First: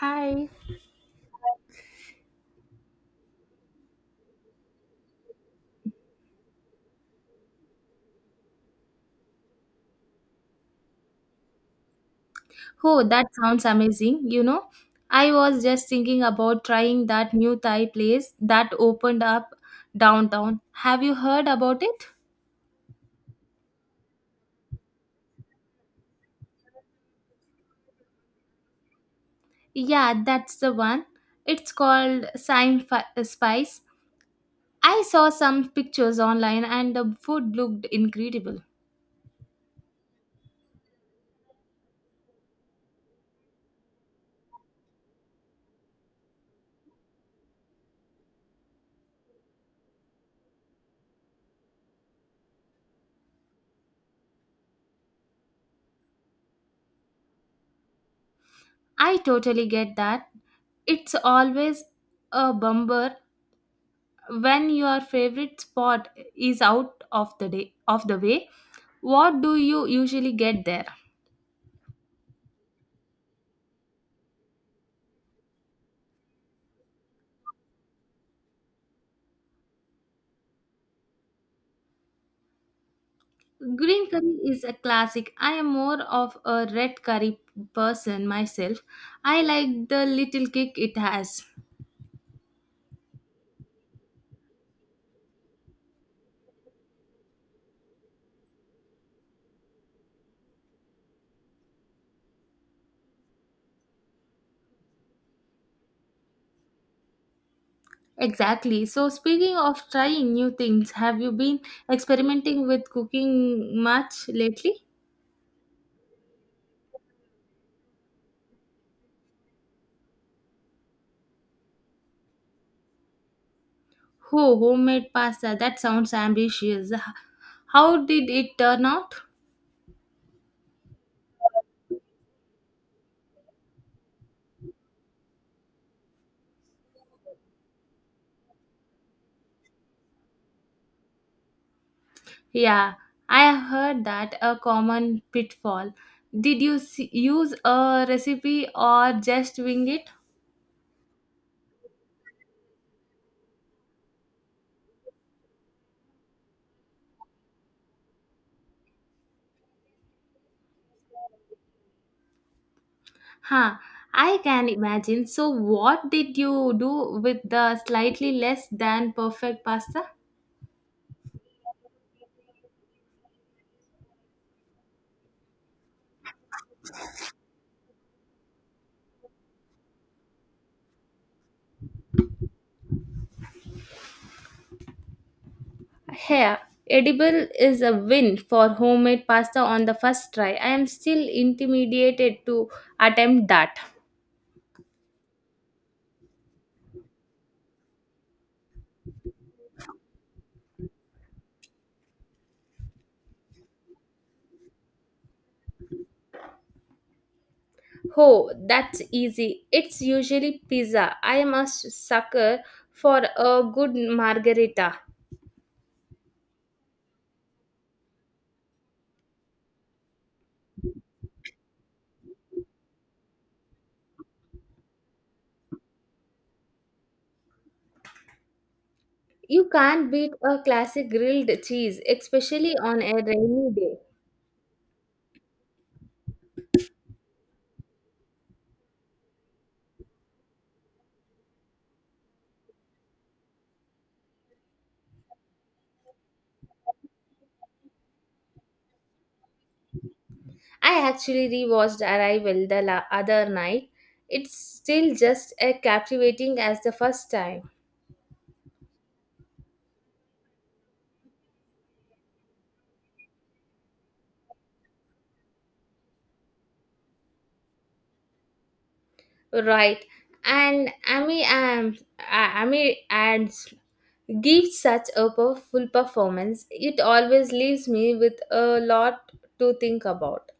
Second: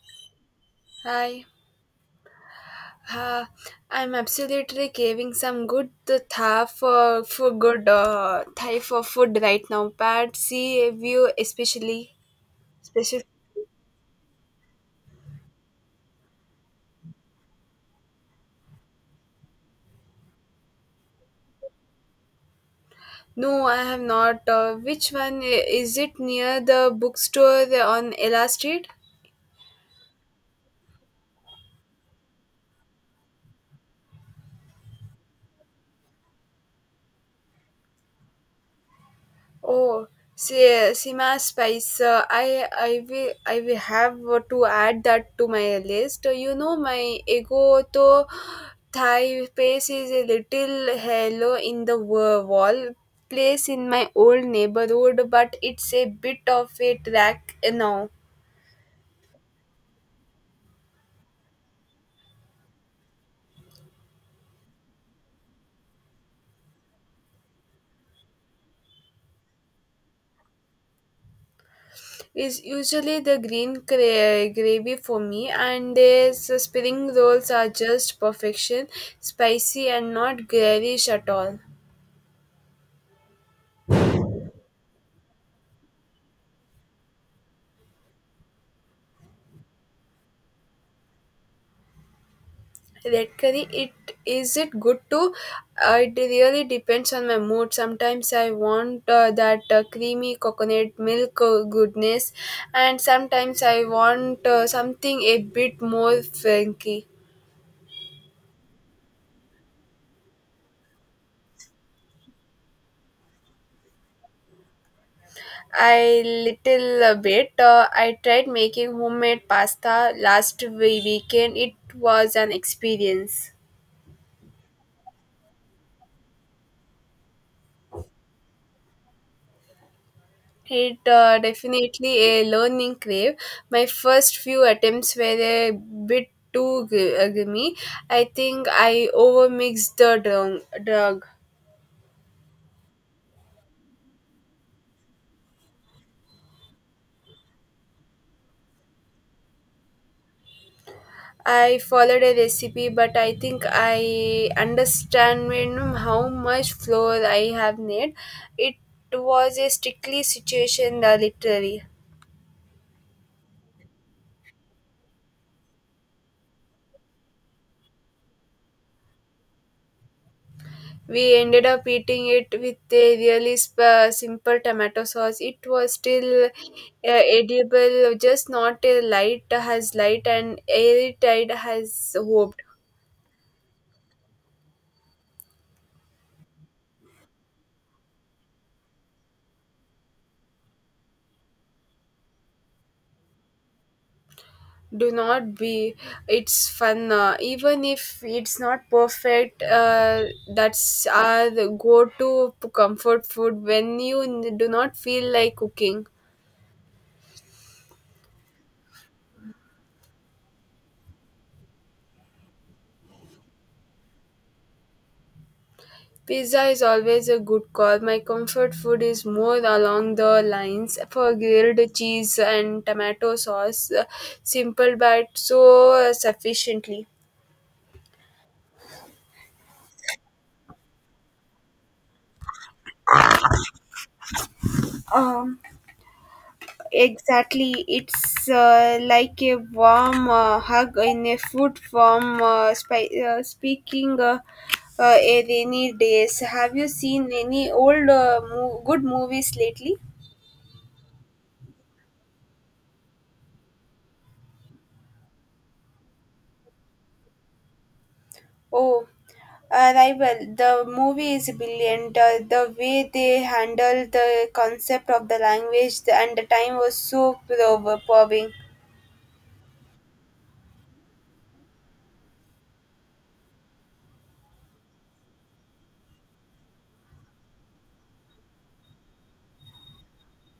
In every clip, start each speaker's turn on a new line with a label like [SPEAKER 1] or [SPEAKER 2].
[SPEAKER 1] Hi.
[SPEAKER 2] Hi. Uh, I'm absolutely craving some good Thai for good Thai for food right now. Pad see view especially
[SPEAKER 1] Oh,
[SPEAKER 2] special.
[SPEAKER 1] that sounds amazing. You know, I was just thinking about trying that new Thai place that opened up downtown. Have you heard about it?
[SPEAKER 2] No, I have not. Which one is it near the bookstore on Ella Street?
[SPEAKER 1] Yeah, that's the one. It's called Spice. I saw some pictures online and the food looked incredible.
[SPEAKER 2] Oh, see, Sima Spice. I will have to add that to my list. You know, my ego to Thai place is a little hello in the wall place in my old neighborhood, but it's a bit of a track now.
[SPEAKER 1] I totally get that. It's always a bummer when your favorite spot is out of the day of the way. What do you usually get there?
[SPEAKER 2] It's usually the green gravy for me, and the spring rolls are just perfection, spicy and not garish at all.
[SPEAKER 1] Green curry is a classic. I am more of a red curry person myself. I like the little kick it has.
[SPEAKER 2] Red curry, it is. It good too. It really depends on my mood. Sometimes I want, that, creamy coconut milk, goodness. And sometimes I want, something a bit more funky.
[SPEAKER 1] Exactly. So, speaking of trying new things, have you been experimenting with cooking much lately?
[SPEAKER 2] I little, bit, I tried making homemade pasta last weekend. It was an experience.
[SPEAKER 1] Oh, homemade pasta. That sounds ambitious. How did it turn out?
[SPEAKER 2] It definitely a learning crave. My first few attempts were a bit too grimy. I think I overmixed the drug.
[SPEAKER 1] Yeah, I have heard that a common pitfall. Did you use a recipe or just wing it?
[SPEAKER 2] I followed a recipe, but I think I understand when how much flour I have need. It was a strictly situation, literally.
[SPEAKER 1] Huh, I can imagine. So, what did you do with the slightly less than perfect pasta?
[SPEAKER 2] We ended up eating it with a really simple tomato sauce. It was still, edible, just not a light as light and airtight as hoped.
[SPEAKER 1] Here, edible is a win for homemade pasta on the first try. I am still intimidated to attempt that.
[SPEAKER 2] Do not be. It's fun, even if it's not perfect. That's our go-to comfort food when you do not feel like cooking.
[SPEAKER 1] Oh, that's easy. It's usually pizza. I am a sucker for a good margarita.
[SPEAKER 2] Pizza is always a good call. My comfort food is more along the lines for grilled cheese and tomato sauce, simple but so sufficiently.
[SPEAKER 1] You can't beat a classic grilled cheese, especially on a rainy day.
[SPEAKER 2] Um, exactly. It's, like a warm, hug in a food form. Speaking a rainy days, have you seen any old good movies lately?
[SPEAKER 1] I actually rewatched Arrival the other night. It's still just as captivating as the first time.
[SPEAKER 2] Oh, Arrival, the movie is brilliant. The way they handled the concept of the language and the time was so provoking.
[SPEAKER 1] Right. And Amy and gives such a powerful performance. It always leaves me with a lot to think about.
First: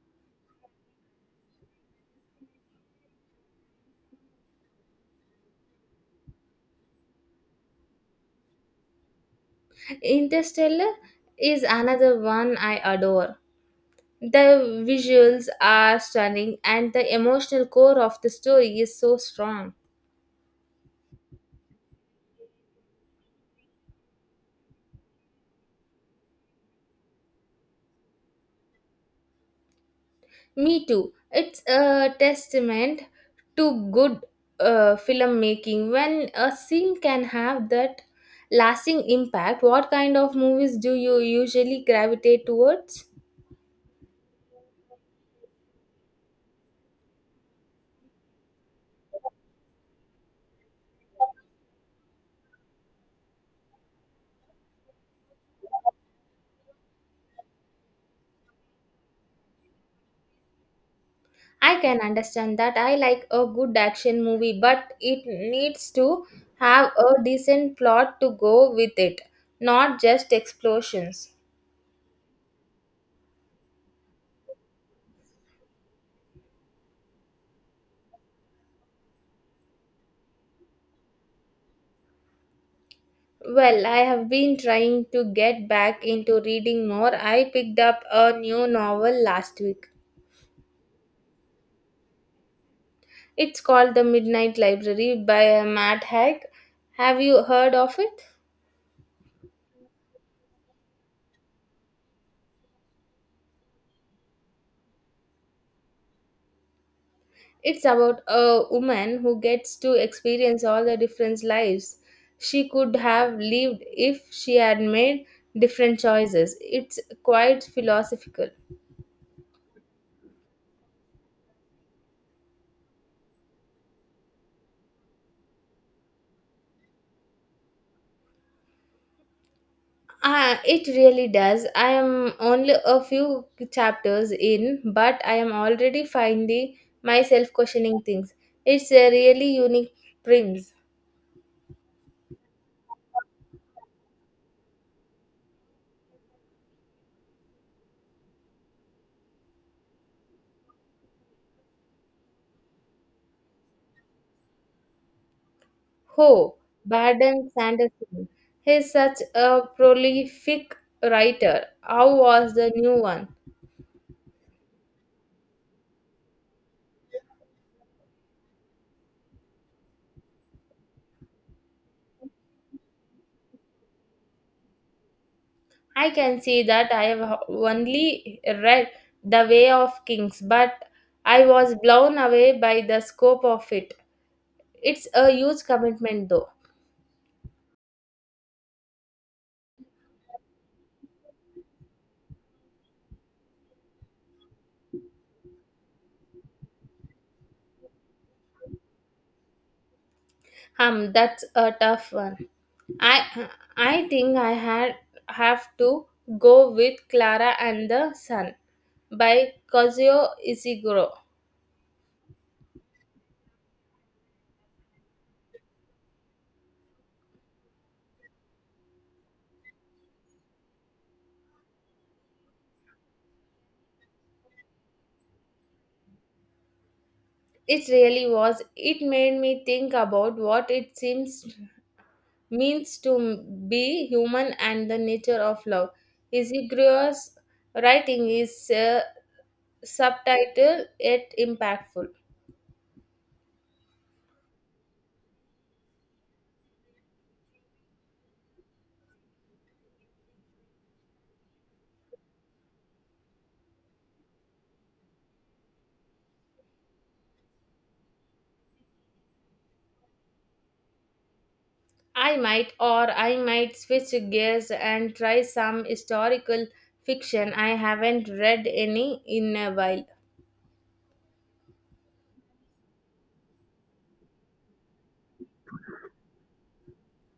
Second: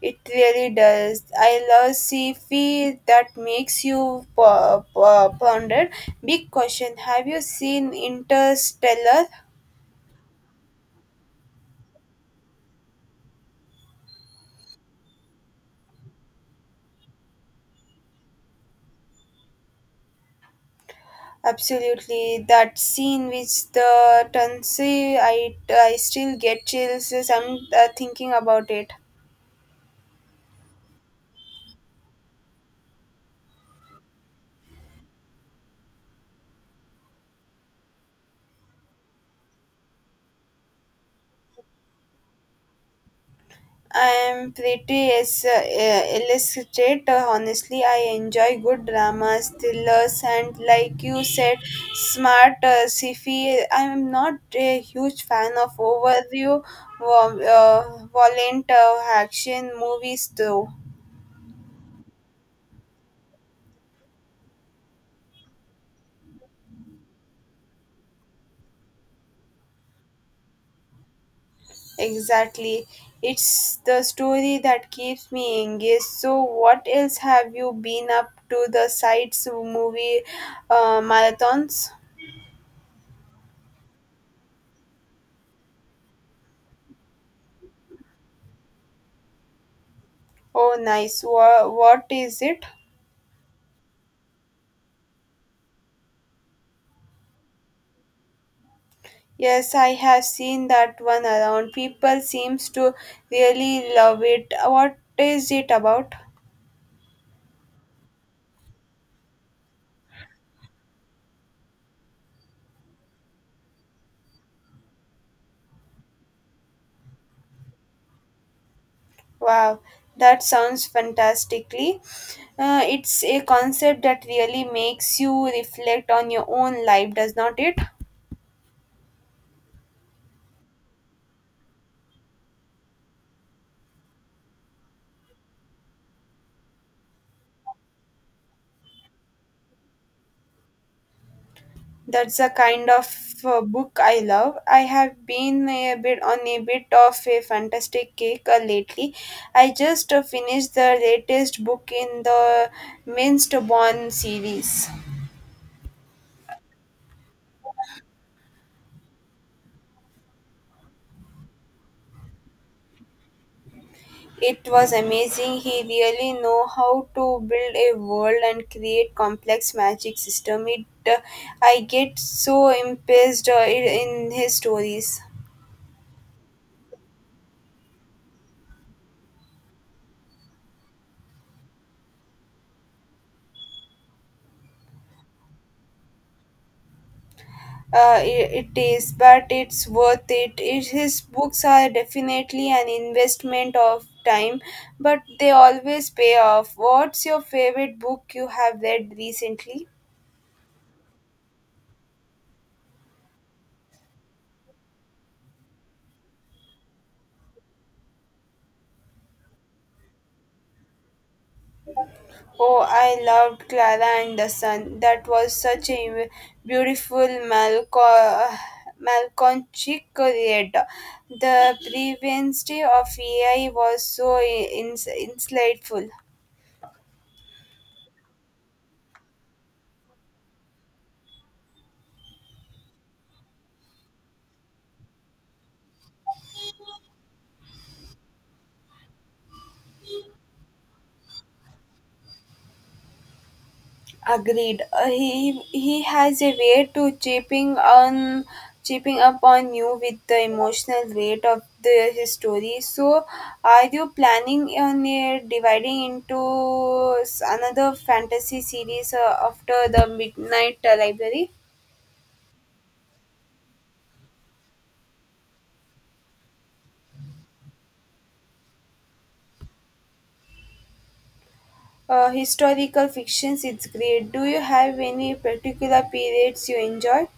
[SPEAKER 2] It really does. I love sci-fi that makes you ponder. Big question: Have you seen Interstellar?
[SPEAKER 1] Interstellar is another one I adore. The visuals are stunning and the emotional core of the story is so strong.
[SPEAKER 2] Absolutely, that scene which the Tansy. I still get chills. Some, thinking about it.
[SPEAKER 1] Me too. It's a testament to good filmmaking. When a scene can have that lasting impact, what kind of movies do you usually gravitate towards?
[SPEAKER 2] I'm pretty as, illustrate. Honestly, I enjoy good dramas, thrillers, and like you said, smart, sci-fi. I'm not a huge fan of overview, violent, action movies, though.
[SPEAKER 1] I can understand that. I like a good action movie, but it needs to have a decent plot to go with it, not just explosions.
[SPEAKER 2] Exactly, it's the story that keeps me engaged. So, what else have you been up to the sites movie, marathons?
[SPEAKER 1] Well, I have been trying to get back into reading more. I picked up a new novel last week.
[SPEAKER 2] Oh, nice. What is it?
[SPEAKER 1] It's called The Midnight Library by Matt Haig. Have you heard of it?
[SPEAKER 2] Yes, I have seen that one around. People seems to really love it. What is it about?
[SPEAKER 1] It's about a woman who gets to experience all the different lives she could have lived if she had made different choices. It's quite philosophical.
[SPEAKER 2] Wow, that sounds fantastically. It's a concept that really makes you reflect on your own life, does not it?
[SPEAKER 1] It really does. I am only a few chapters in, but I am already finding myself questioning things. It's a really unique prince.
[SPEAKER 2] That's the kind of, book I love. I have been a bit of a fantastic kick, lately. I just, finished the latest book in the Minced Bond series.
[SPEAKER 1] Ho, Baden Sanderson. He's such a prolific writer. How was the new one?
[SPEAKER 2] It was amazing. He really know how to build a world and create complex magic system. It I get so impressed, in his stories.
[SPEAKER 1] I can see that I have only read The Way of Kings, but I was blown away by the scope of it. It's a huge commitment, though.
[SPEAKER 2] It is, but it's worth it. His books are definitely an investment of time, but they always pay off. What's your favorite book you have read recently?
[SPEAKER 1] That's a tough one. I I think I had have to go with Clara and the Sun by Kazuo Ishiguro.
[SPEAKER 2] Oh, I loved Clara and the Sun. That was such a beautiful Malconchic creator. The prevalence of AI was so insightful.
[SPEAKER 1] It really was. It made me think about what it seems means to be human and the nature of love. Ishiguro's writing is subtitle yet impactful.
[SPEAKER 2] Agreed. He has a way to chipping up on you with the emotional weight of the his story. So, are you planning on, dividing into another fantasy series, after the Midnight, Library?
[SPEAKER 1] I might, or I might switch gears and try some historical fiction. I haven't read any in a while.
[SPEAKER 2] Historical fictions, it's great. Do you have any particular periods you enjoy?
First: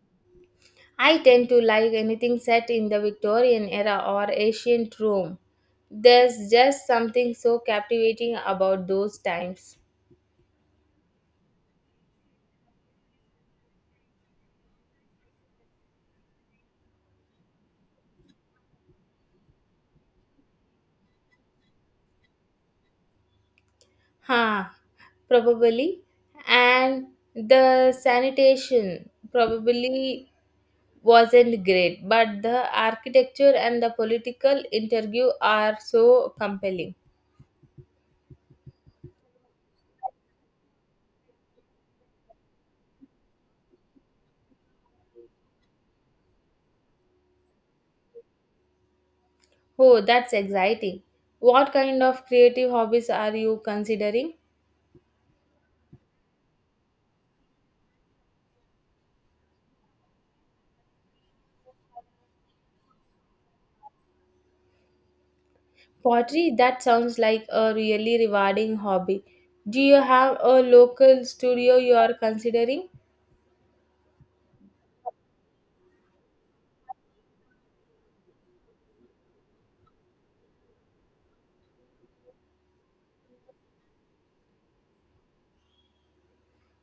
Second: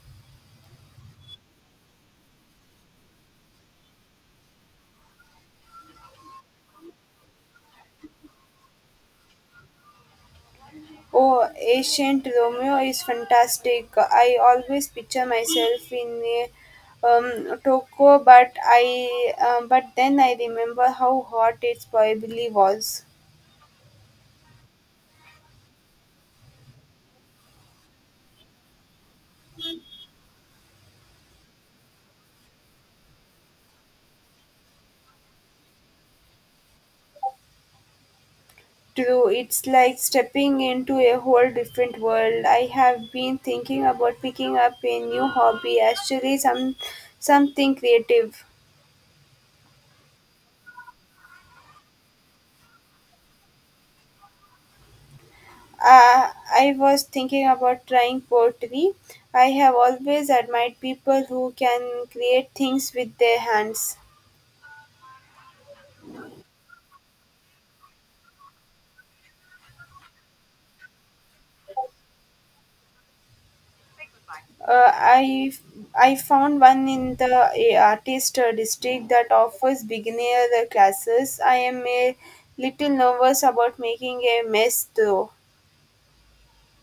[SPEAKER 1] I tend to like anything set in the Victorian era or ancient Rome. There's just something so captivating about those times.
[SPEAKER 2] Oh, Ancient Romeo is fantastic. I always picture myself in a, Tokyo, but then I remember how hot it probably was.
[SPEAKER 1] Huh, probably. And the sanitation probably wasn't great, but the architecture and the political interview are so compelling.
[SPEAKER 2] True, it's like stepping into a whole different world. I have been thinking about picking up a new hobby, actually, something creative.
[SPEAKER 1] Oh, that's exciting. What kind of creative hobbies are you considering?
[SPEAKER 2] Uh, I was thinking about trying pottery. I have always admired people who can create things with their hands.
[SPEAKER 1] Pottery, that sounds like a really rewarding hobby. Do you have a local studio you are considering?
[SPEAKER 2] Uh, I I found one in the, artist, district that offers beginner classes. I am a little nervous about making a mess though.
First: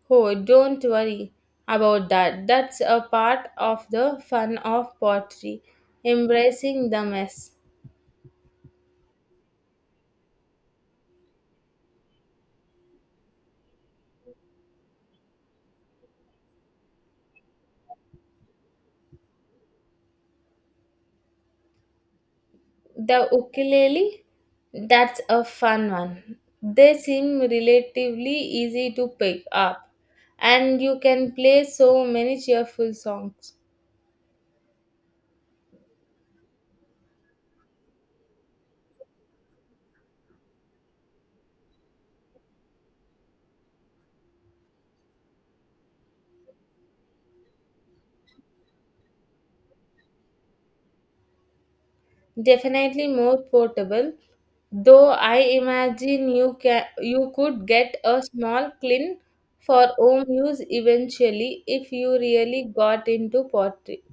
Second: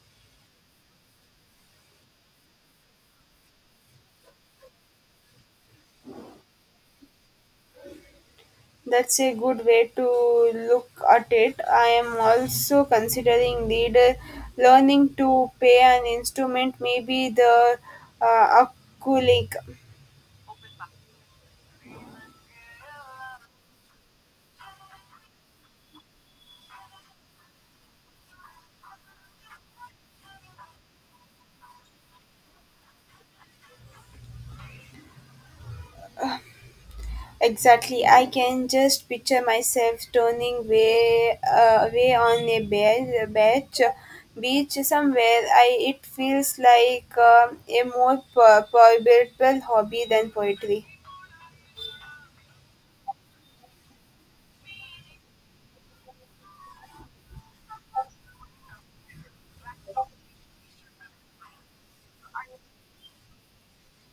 [SPEAKER 1] Oh, don't worry about that. That's a part of the fun of pottery, embracing the mess.
[SPEAKER 2] That's a good way to look at it. I am also considering lead learning to play an instrument, maybe the, uh, ukulele.
[SPEAKER 1] The ukulele, that's a fun one. They seem relatively easy to pick up, and you can play so many cheerful songs.
[SPEAKER 2] Exactly, I can just picture myself turning way away on a beach somewhere. I it feels like, a more purposeful hobby than poetry.
[SPEAKER 1] Definitely more portable, though I imagine you could get a small clean for home use eventually if you really got into pottery.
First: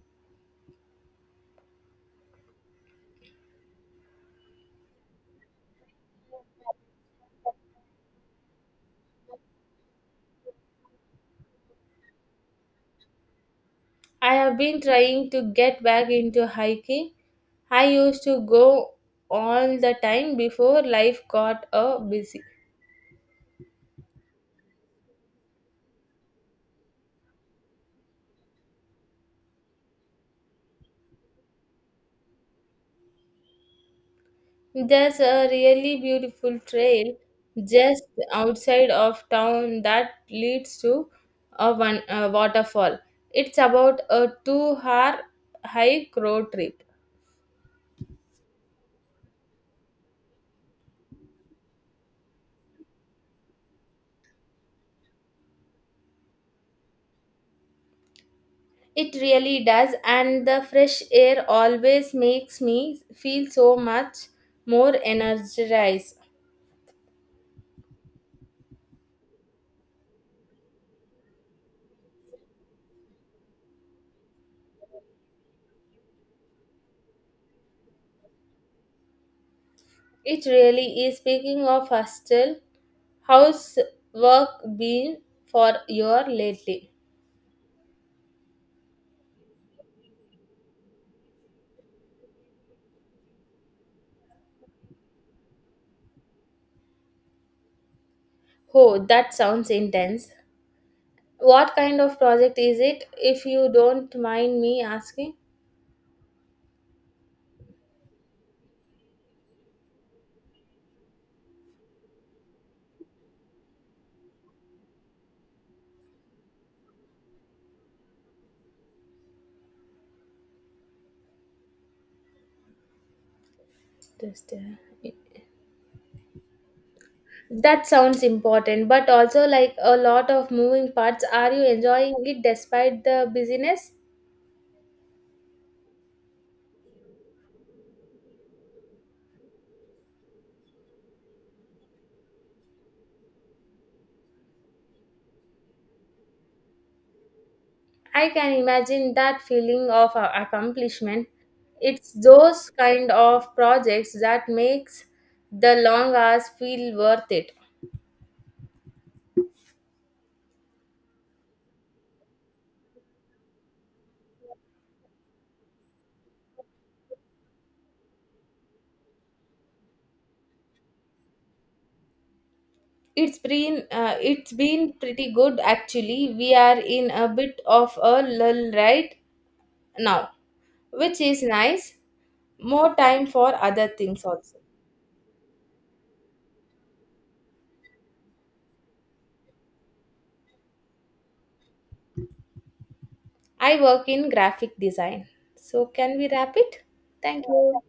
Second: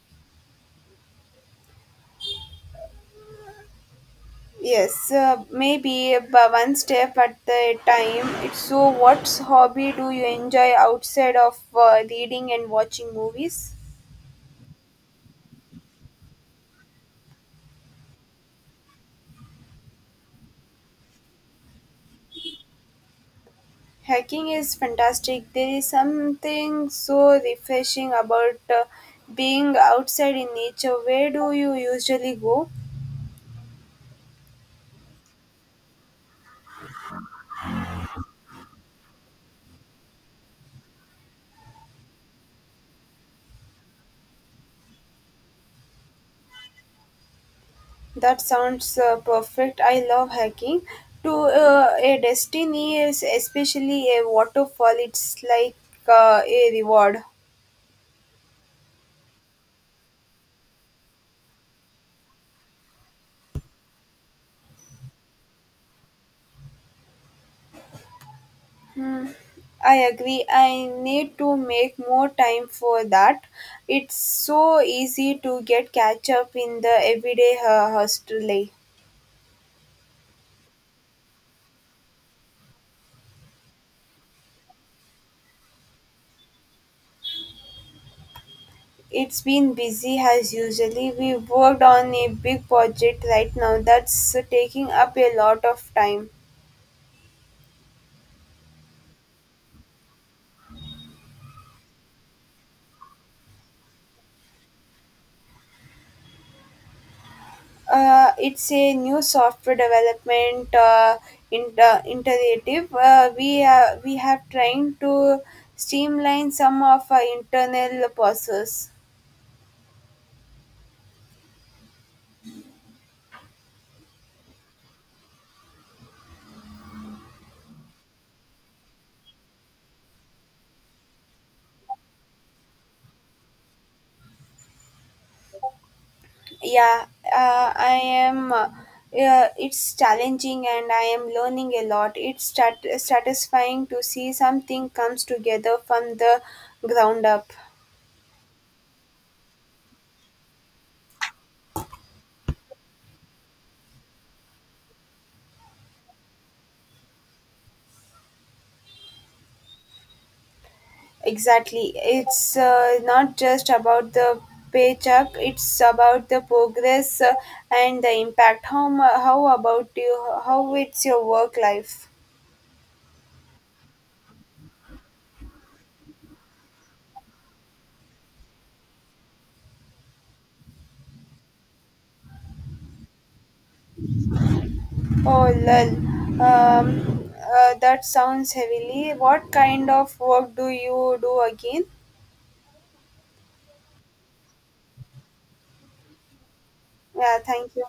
[SPEAKER 2] Yes, maybe but one step at a time. It's so, what hobby do you enjoy outside of, reading and watching movies?
[SPEAKER 1] I have been trying to get back into hiking I used to go all the time before life got busy.
[SPEAKER 2] Hiking is fantastic. There is something so refreshing about, being outside in nature. Where do you usually go?
[SPEAKER 1] There's a really beautiful trail just outside of town that leads to a, one, a waterfall. It's about a 2 hour hike road trip.
[SPEAKER 2] That sounds, perfect. I love hiking. To, a destiny is especially a waterfall. It's like, a reward.
[SPEAKER 1] It really does, and the fresh air always makes me feel so much more energized.
[SPEAKER 2] Hmm, I agree. I need to make more time for that. It's so easy to get catch up in the everyday, hustle. Life.
[SPEAKER 1] It really is. Speaking of hostel, how's work been for you lately?
[SPEAKER 2] It's been busy as usually. We worked on a big project right now that's taking up a lot of time.
[SPEAKER 1] Oh, that sounds intense. What kind of project is it, if you don't mind me asking?
[SPEAKER 2] It's a new software development, iterative. We have trying to streamline some of our internal process.
[SPEAKER 1] Just, that sounds important, but also like a lot of moving parts. Are you enjoying it despite the busyness?
[SPEAKER 2] Yeah, uh, i am uh, yeah, it's challenging and I am learning a lot. It's satisfying to see something comes together from the ground up.
[SPEAKER 1] I can imagine that feeling of accomplishment. It's those kind of projects that makes the long hours feel worth it.
[SPEAKER 2] Exactly, it's, not just about the paycheck. It's about the progress, and the impact. How about you? How it's your work life?
[SPEAKER 1] It's been pretty good actually. We are in a bit of a lull right now, which is nice. More time for other things also.
[SPEAKER 2] Oh, lol. Um, uh, that sounds heavily. What kind of work do you do again?
[SPEAKER 1] I work in graphic design. So can we wrap it?
[SPEAKER 2] Yeah,
[SPEAKER 1] Thank
[SPEAKER 2] thank
[SPEAKER 1] you.
[SPEAKER 2] you.